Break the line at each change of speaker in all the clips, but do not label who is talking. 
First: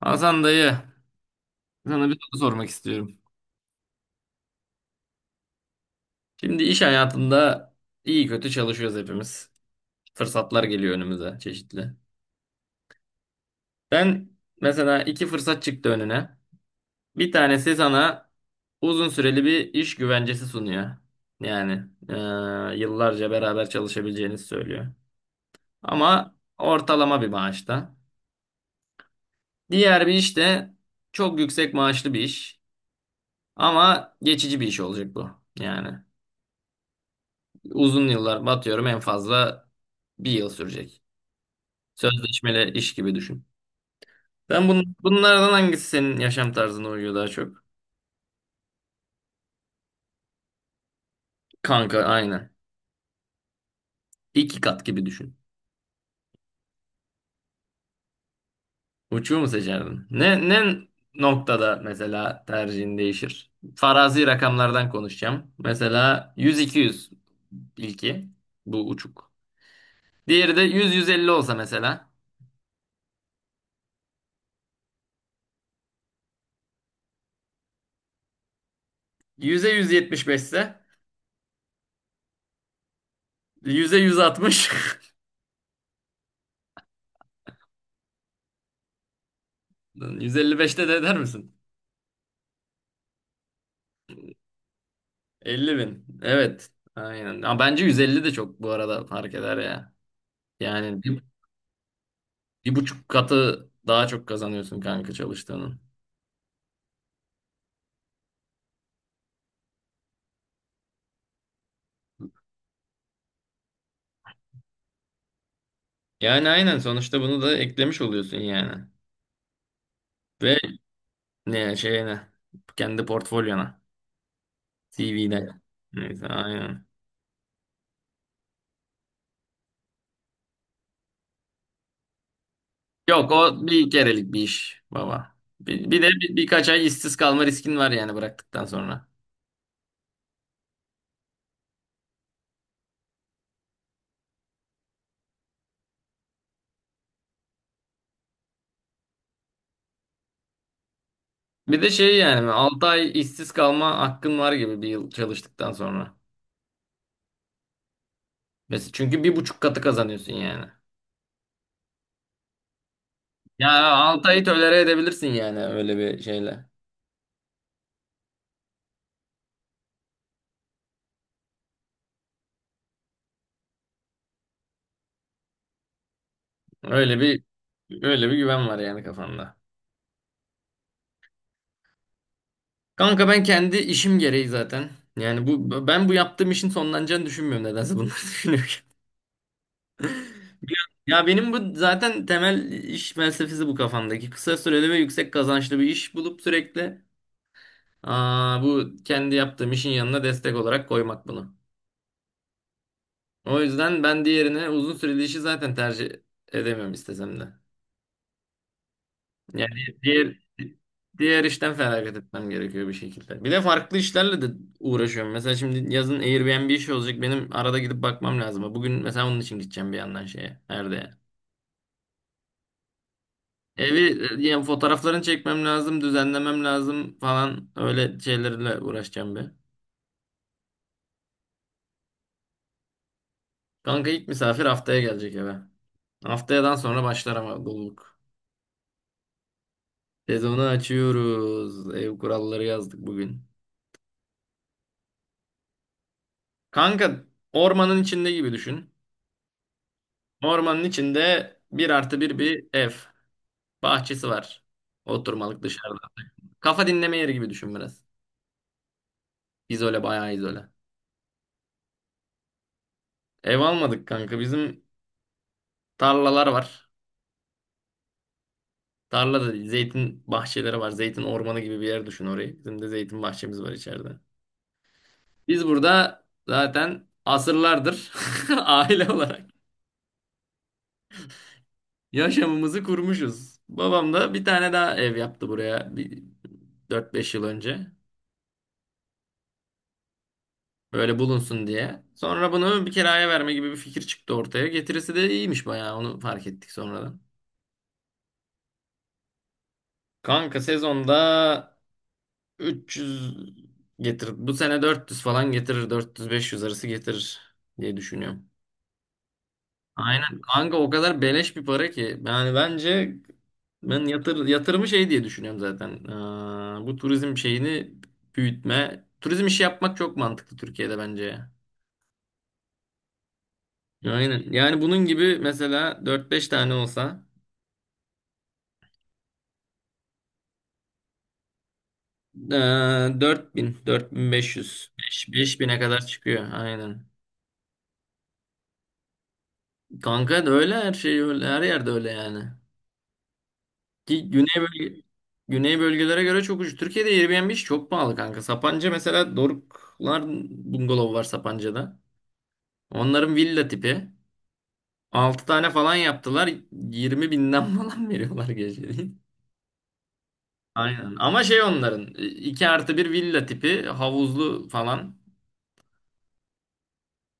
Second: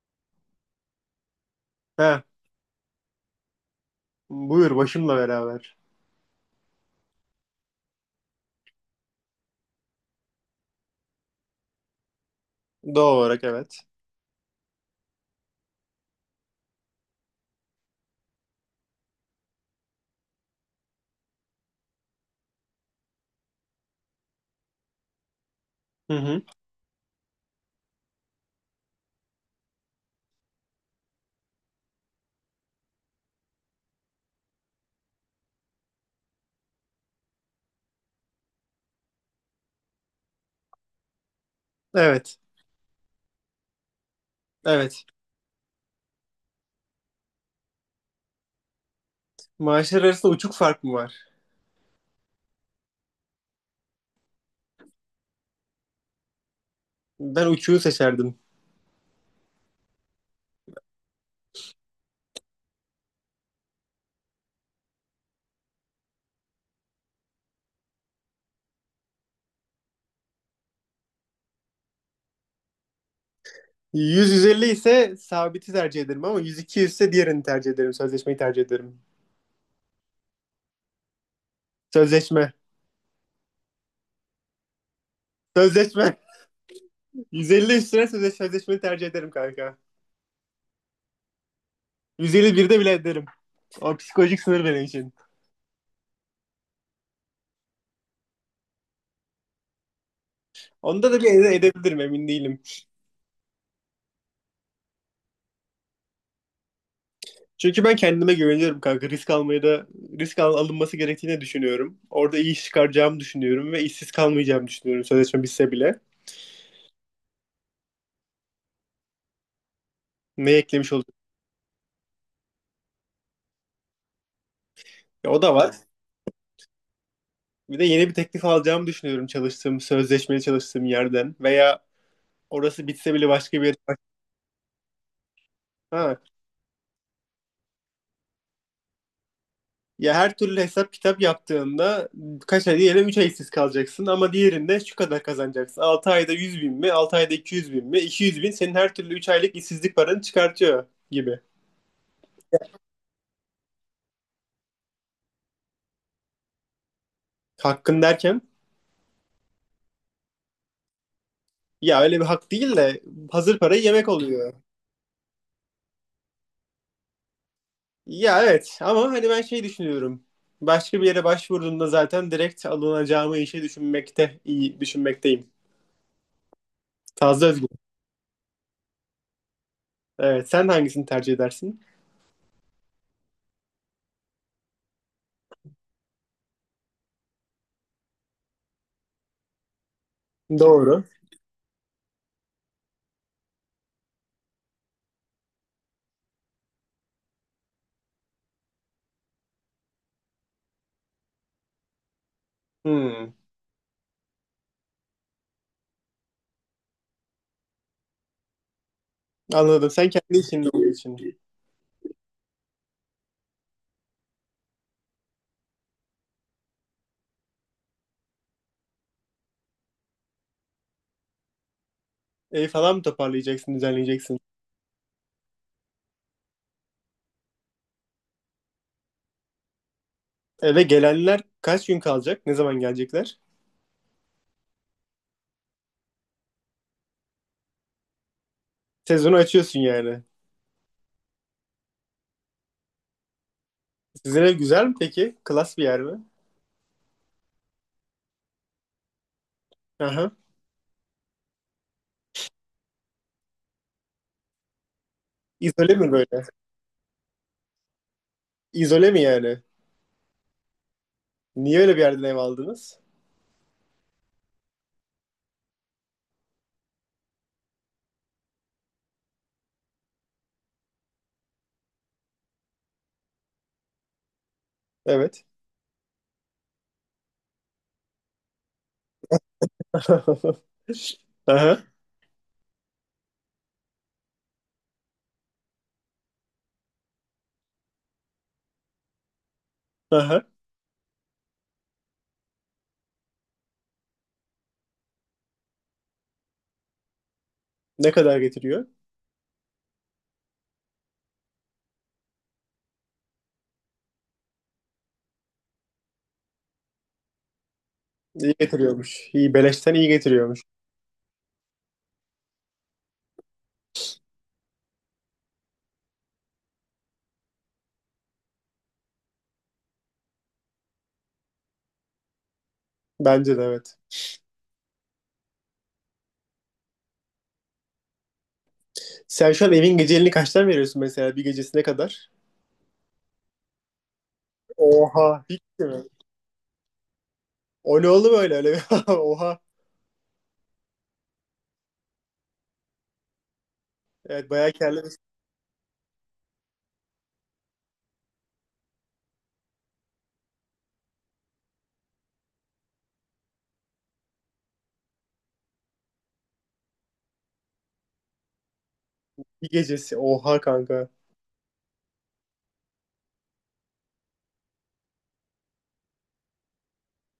Hasan dayı, sana bir
He,
soru sormak istiyorum.
buyur başımla beraber.
Şimdi iş hayatında iyi kötü çalışıyoruz hepimiz. Fırsatlar geliyor önümüze çeşitli.
Doğal olarak evet.
Ben mesela iki fırsat çıktı önüne. Bir tanesi sana uzun süreli bir iş güvencesi sunuyor. Yani yıllarca beraber çalışabileceğinizi söylüyor.
Hı
Ama
hı.
ortalama bir maaşta. Diğer bir iş de çok yüksek maaşlı bir iş. Ama geçici bir iş olacak bu. Yani. Uzun yıllar batıyorum en fazla bir yıl sürecek.
Evet.
Sözleşmeli iş gibi düşün. Ben bun
Evet.
bunlardan hangisi senin yaşam tarzına uyuyor daha çok?
Maaşlar arasında uçuk fark mı var?
Kanka aynen. İki kat gibi düşün.
Ben uçuğu seçerdim.
Uçuyor mu seçerdin? Ne noktada mesela tercihin değişir? Farazi rakamlardan konuşacağım. Mesela 100-200 ilki. Bu uçuk. Diğeri de 100-150 olsa mesela.
150 ise sabiti tercih ederim, ama 100-200 ise diğerini tercih ederim. Sözleşmeyi tercih ederim.
100'e 175 ise
Sözleşme.
100'e 160.
Sözleşme. 150 üstüne sözleşmeyi tercih ederim kanka.
155'te de eder misin?
151'de bile ederim. O psikolojik sınır benim için.
50 bin. Evet. Aynen. Ama bence 150 de çok bu arada fark eder ya. Yani
Onda da bir edebilirim, emin değilim.
bir buçuk katı daha çok kazanıyorsun kanka çalıştığının.
Çünkü ben kendime güveniyorum kanka. Risk almaya da alınması gerektiğini düşünüyorum. Orada iyi iş çıkaracağımı düşünüyorum ve işsiz kalmayacağımı düşünüyorum, sözleşme bitse bile.
Yani aynen sonuçta bunu da eklemiş oluyorsun yani.
Ne
Ve
eklemiş olduk?
ne şeyine kendi portfolyona
Ya, o
CV'ne.
da var.
Neyse aynen.
Bir de yeni bir teklif alacağımı düşünüyorum çalıştığım, sözleşmeli çalıştığım yerden veya orası bitse bile
Yok
başka
o
bir yer.
bir kerelik bir iş baba. Bir, bir de
Ha.
bir- birkaç ay işsiz kalma riskin var yani bıraktıktan sonra.
Ya her türlü hesap kitap yaptığında, kaç ay diyelim, 3 ay işsiz kalacaksın, ama diğerinde şu kadar kazanacaksın. 6 ayda 100.000 mi? 6 ayda 200.000 mi? 200.000 senin her türlü 3 aylık işsizlik paranı çıkartıyor gibi.
Bir de şey yani 6 ay işsiz kalma hakkın var gibi bir yıl çalıştıktan sonra.
Hakkın derken?
Mesela çünkü bir buçuk katı kazanıyorsun yani.
Ya, öyle bir hak değil de hazır
Ya
parayı yemek
Altay'ı
oluyor.
tolere edebilirsin yani öyle bir şeyle.
Ya evet, ama hani ben şey düşünüyorum. Başka bir yere başvurduğumda zaten direkt alınacağımı işe düşünmekte, iyi düşünmekteyim.
Öyle bir
Fazla özgür.
öyle bir güven var yani kafanda.
Evet, sen hangisini tercih edersin?
Kanka ben kendi işim gereği zaten. Yani bu ben bu yaptığım işin sonlanacağını düşünmüyorum nedense bunları düşünürken.
Doğru.
Ya benim bu zaten temel iş felsefesi bu kafamdaki. Kısa süreli ve yüksek kazançlı bir iş bulup sürekli bu kendi yaptığım işin yanına destek olarak koymak bunu.
Hmm,
O yüzden ben diğerine uzun süreli işi zaten tercih edemem istesem de. Yani
anladım. Sen
diğer
kendi işin olduğu için.
diğer işten feragat etmem gerekiyor bir şekilde. Bir de farklı işlerle de uğraşıyorum. Mesela şimdi yazın Airbnb işi olacak. Benim arada gidip bakmam lazım. Bugün mesela onun için gideceğim bir yandan şeye. Nerede?
Evi falan mı toparlayacaksın,
Evi
düzenleyeceksin?
yani fotoğraflarını çekmem lazım, düzenlemem lazım falan öyle şeylerle uğraşacağım bir.
Eve gelenler kaç gün kalacak? Ne zaman gelecekler?
Kanka ilk misafir haftaya gelecek eve. Haftayadan sonra başlar ama doluluk.
Sezonu açıyorsun yani.
Sezonu açıyoruz. Ev kuralları yazdık bugün.
Sizin ev güzel mi peki? Klas bir yer mi?
Kanka ormanın içinde gibi düşün.
Aha.
Ormanın içinde bir artı bir bir ev. Bahçesi var. Oturmalık
İzole
dışarıda.
mi böyle?
Kafa dinleme yeri gibi düşün biraz.
İzole mi yani?
İzole bayağı izole.
Niye öyle bir yerden ev aldınız?
Ev almadık kanka. Bizim tarlalar var. Tarlada zeytin bahçeleri var. Zeytin ormanı gibi bir yer düşün orayı. Bizim de zeytin bahçemiz var içeride.
Evet.
Biz burada zaten asırlardır aile olarak
Aha,
yaşamımızı kurmuşuz. Babam da bir tane daha ev yaptı buraya bir 4-5 yıl önce.
aha.
Böyle bulunsun diye. Sonra bunu bir kiraya verme gibi bir fikir çıktı ortaya. Getirisi de iyiymiş bayağı onu fark ettik sonradan.
Ne kadar getiriyor?
Kanka sezonda 300 getirir. Bu sene 400 falan getirir. 400-500 arası getirir diye düşünüyorum.
İyi getiriyormuş. İyi, beleşten iyi
Aynen
getiriyormuş.
kanka o kadar beleş bir para ki. Yani bence ben yatırımı şey diye düşünüyorum zaten. Bu turizm şeyini büyütme. Turizm işi yapmak çok mantıklı Türkiye'de bence ya.
Bence de evet.
Aynen. Yani bunun gibi mesela 4-5 tane olsa
Sen şu an evin geceliğini kaçtan veriyorsun, mesela bir gecesi ne kadar?
Ee, 4000, 4500,
Oha.
5
Hiç
bin'e
mi?
kadar çıkıyor aynen.
O ne oldu böyle Oha.
Kanka da öyle her şey öyle her yerde öyle yani. Ki
Evet,
güney
bayağı
bölge
kârlı bir
güney bölgelere göre çok ucuz. Türkiye'de Airbnb iş çok pahalı kanka. Sapanca mesela Doruklar bungalov var Sapanca'da. Onların villa tipi. 6 tane falan yaptılar. 20 binden falan veriyorlar geceliğin.
bir gecesi. Oha kanka.
Aynen. Ama şey onların 2 artı bir villa tipi havuzlu falan.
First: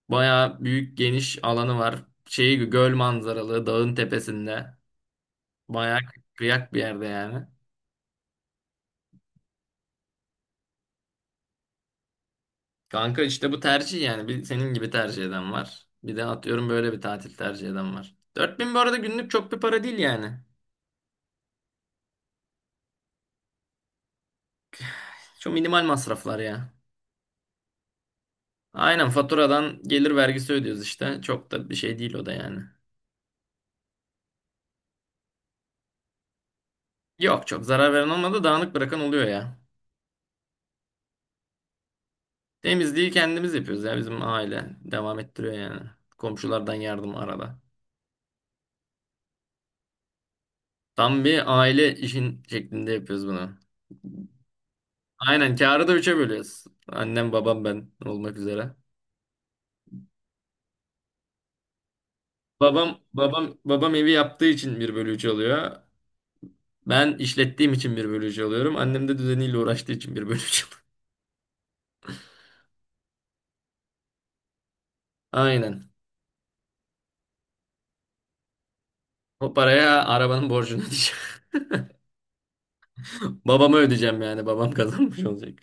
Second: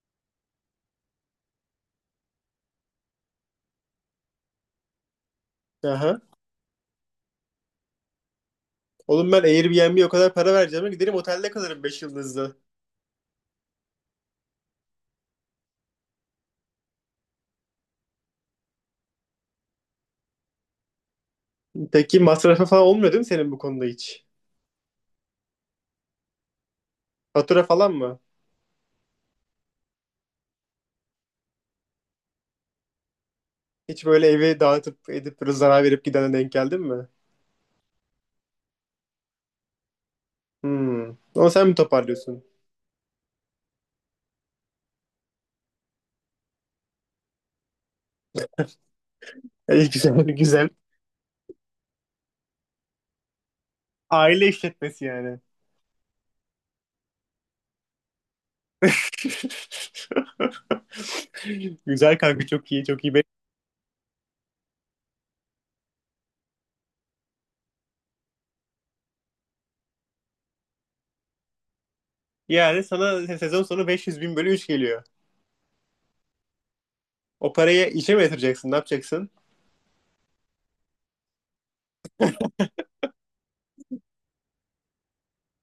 Bayağı büyük geniş alanı var. Şeyi göl manzaralı dağın tepesinde. Bayağı
Aha.
kıyak bir yerde yani.
Oğlum, ben Airbnb'ye o kadar para vereceğime giderim otelde kalırım 5 yıldızlı.
Kanka işte bu tercih yani. Bir senin gibi tercih eden var. Bir de atıyorum böyle bir tatil tercih eden var. Dört bin bu arada günlük çok bir para değil yani.
Peki masrafı falan olmuyor değil mi senin bu konuda hiç?
Çok minimal masraflar ya.
Fatura falan mı?
Aynen faturadan gelir vergisi ödüyoruz işte. Çok da bir şey değil o da yani.
Hiç böyle evi dağıtıp edip böyle zarar verip gidene denk geldin mi?
Yok çok zarar veren olmadı, dağınık bırakan oluyor ya.
Hmm. Ama sen mi toparlıyorsun?
Temizliği kendimiz yapıyoruz ya, bizim aile. Devam ettiriyor yani. Komşulardan yardım arada.
İyi güzel, güzel.
Tam bir aile işin şeklinde yapıyoruz bunu.
Aile işletmesi yani.
Aynen kârı da üçe bölüyoruz. Annem, babam, ben olmak üzere.
Güzel kanka, çok iyi
Babam
çok iyi.
babam babam evi yaptığı için bir bölü üç oluyor. Ben işlettiğim için bir bölü üç alıyorum. Annem de düzeniyle uğraştığı için bir bölü üç alıyor.
Yani sana sezon sonu 500 bin bölü 3 geliyor.
Aynen.
O parayı işe mi yatıracaksın? Ne yapacaksın?
O paraya arabanın borcunu ödeyeceğim. Babama ödeyeceğim yani. Babam kazanmış olacak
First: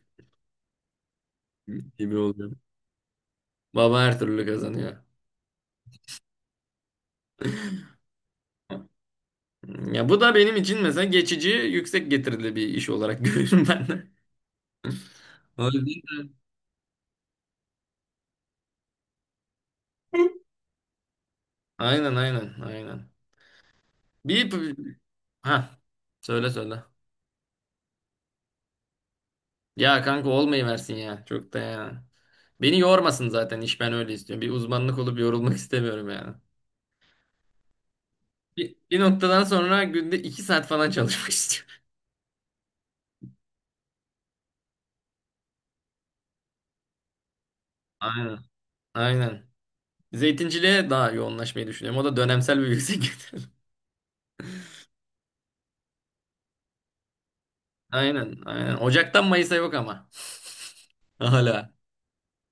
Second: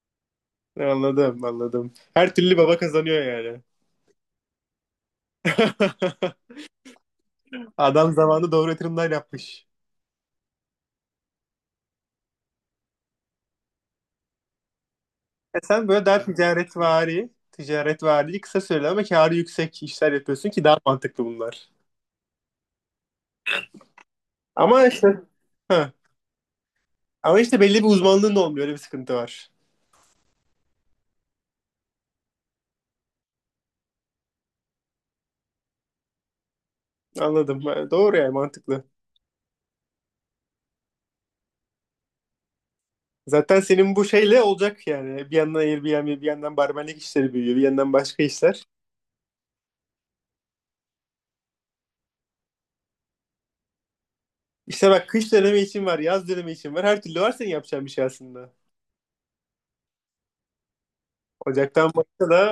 Anladım, anladım.
gibi
Her
oluyor.
türlü baba kazanıyor yani.
Baba her türlü kazanıyor.
Adam zamanında doğru yatırımlar yapmış.
Ya bu da benim için mesela geçici yüksek getirili bir iş olarak görüyorum ben de.
Ya
O
sen böyle daha
yüzden
ticaretvari, kısa süreli ama kârı yüksek işler
de.
yapıyorsun ki daha mantıklı bunlar.
Aynen, aynen, aynen. Bir,
Ama işte
ha,
ha,
söyle söyle.
ama işte belli bir uzmanlığın da olmuyor. Öyle bir sıkıntı var.
Ya kanka olmayı versin ya. Çok da ya. Beni yormasın zaten iş, ben öyle istiyorum. Bir uzmanlık olup yorulmak istemiyorum yani.
Anladım. Ha, doğru yani,
Bir,
mantıklı.
bir noktadan sonra günde iki saat falan çalışmak istiyorum.
Zaten senin bu şeyle olacak yani. Bir yandan Airbnb, bir yandan barmenlik işleri büyüyor, bir yandan başka
Aynen.
işler.
Aynen. Zeytinciliğe daha yoğunlaşmayı düşünüyorum. O da dönemsel bir yüksek gelir.
İşte bak, kış dönemi için var, yaz dönemi için var. Her türlü var senin yapacağın bir şey
Aynen.
aslında.
Aynen. Ocaktan Mayıs'a yok ama. Hala.
Ocaktan başka da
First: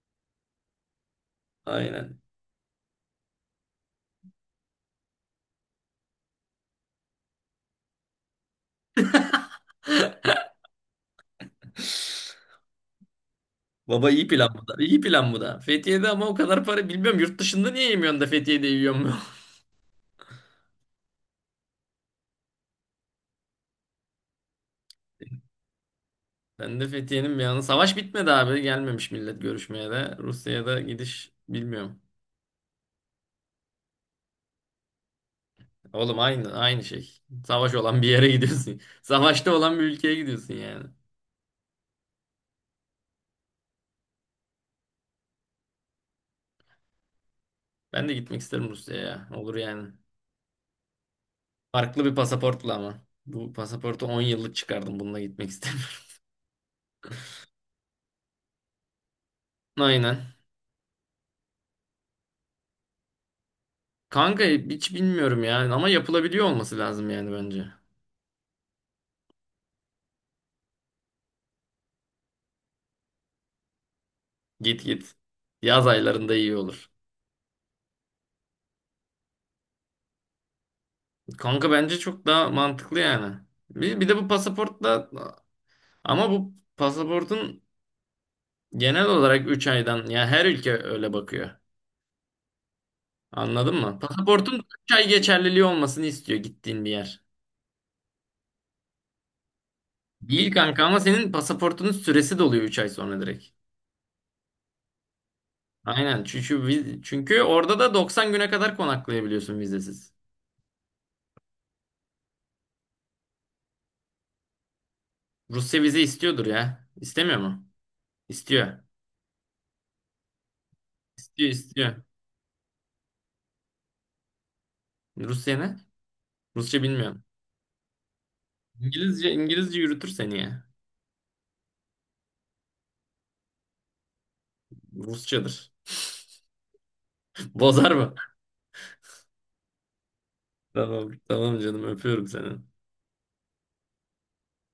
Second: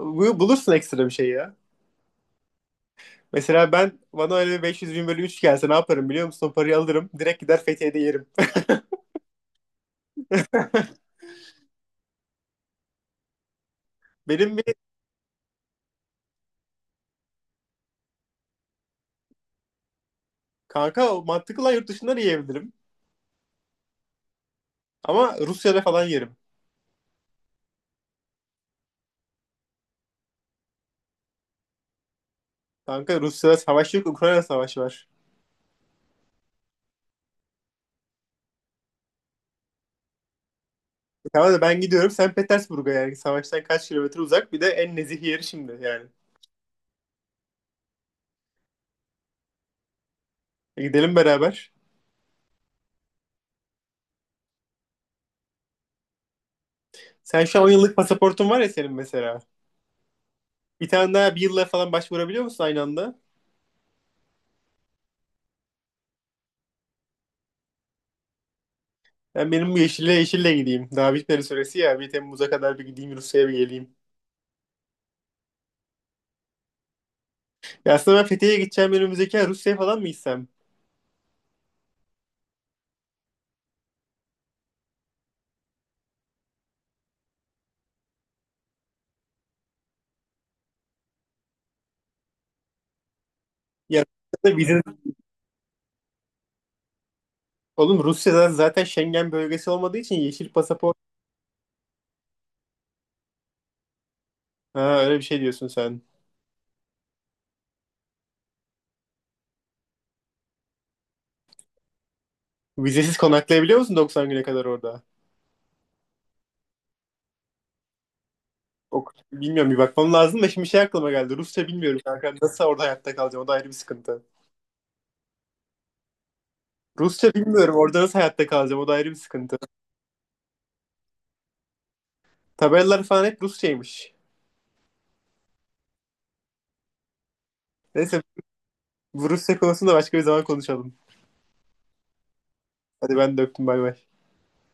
bulursun ekstra bir şey ya.
Aynen.
Mesela ben, bana öyle bir 500 bin bölü 3 gelse ne yaparım biliyor musun? O parayı alırım. Direkt gider Fethiye'de yerim.
Baba iyi plan
Benim bir
bu da. İyi plan bu da. Fethiye'de ama o kadar para bilmiyorum. Yurt dışında niye yemiyorsun da Fethiye'de yiyor mu?
kanka o mantıklı lan, yurt dışından yiyebilirim. Ama Rusya'da falan yerim.
Ben de Fethiye'nin bir yanı. Savaş bitmedi abi. Gelmemiş millet görüşmeye de. Rusya'da gidiş bilmiyorum.
Kanka, Rusya'da savaş yok. Ukrayna savaşı var.
Oğlum aynı şey. Savaş olan bir yere gidiyorsun. Savaşta olan bir ülkeye gidiyorsun yani.
E tamam da, ben gidiyorum. Sen Petersburg'a yani. Savaştan kaç kilometre uzak? Bir de en nezih yeri şimdi yani.
Ben de gitmek isterim Rusya'ya. Olur yani.
E, gidelim beraber.
Farklı bir pasaportla ama. Bu pasaportu 10 yıllık çıkardım. Bununla gitmek istemiyorum.
Sen şu an 10 yıllık pasaportun var ya senin mesela.
Aynen.
Bir tane daha bir yılla falan başvurabiliyor musun aynı anda?
Kanka hiç bilmiyorum yani ama yapılabiliyor olması lazım yani bence.
Benim bu yeşille gideyim. Daha bitmedi süresi ya. Bir Temmuz'a kadar bir gideyim Rusya'ya, bir geleyim.
Git git. Yaz aylarında iyi olur.
Ya aslında ben Fethiye'ye gideceğim önümüzdeki ay, Rusya'ya falan mı gitsem?
Kanka bence çok daha mantıklı yani. Bir de bu pasaportla, ama bu pasaportun genel olarak 3 aydan ya, her ülke öyle bakıyor. Anladın mı?
Ya Rusya'da
Pasaportun
vize...
3 ay geçerliliği olmasını istiyor gittiğin bir yer.
Oğlum, Rusya'da zaten Schengen bölgesi olmadığı için
Değil
yeşil
kanka,
pasaport.
ama senin pasaportunun süresi doluyor 3 ay sonra direkt.
Ha, öyle bir şey diyorsun sen.
Aynen çünkü orada da 90 güne kadar konaklayabiliyorsun vizesiz.
Vizesiz konaklayabiliyor musun 90 güne kadar orada?
Rusya vize istiyordur ya. İstemiyor mu? İstiyor.
Ok, bilmiyorum, bir bakmam lazım da şimdi şey aklıma geldi.
İstiyor,
Rusça
istiyor.
bilmiyorum kanka. Nasıl orada hayatta kalacağım? O da ayrı bir sıkıntı.
Rusya ne? Rusça bilmiyorum.
Rusça bilmiyorum. Orada nasıl hayatta kalacağım? O da ayrı bir
İngilizce
sıkıntı.
İngilizce yürütür seni ya.
Tabelalar falan hep Rusçaymış.
Rusçadır. Bozar mı?
Neyse, bu Rusya konusunda başka bir zaman konuşalım.
Tamam, tamam canım, öpüyorum seni.
Hadi, ben de öptüm, bay bay.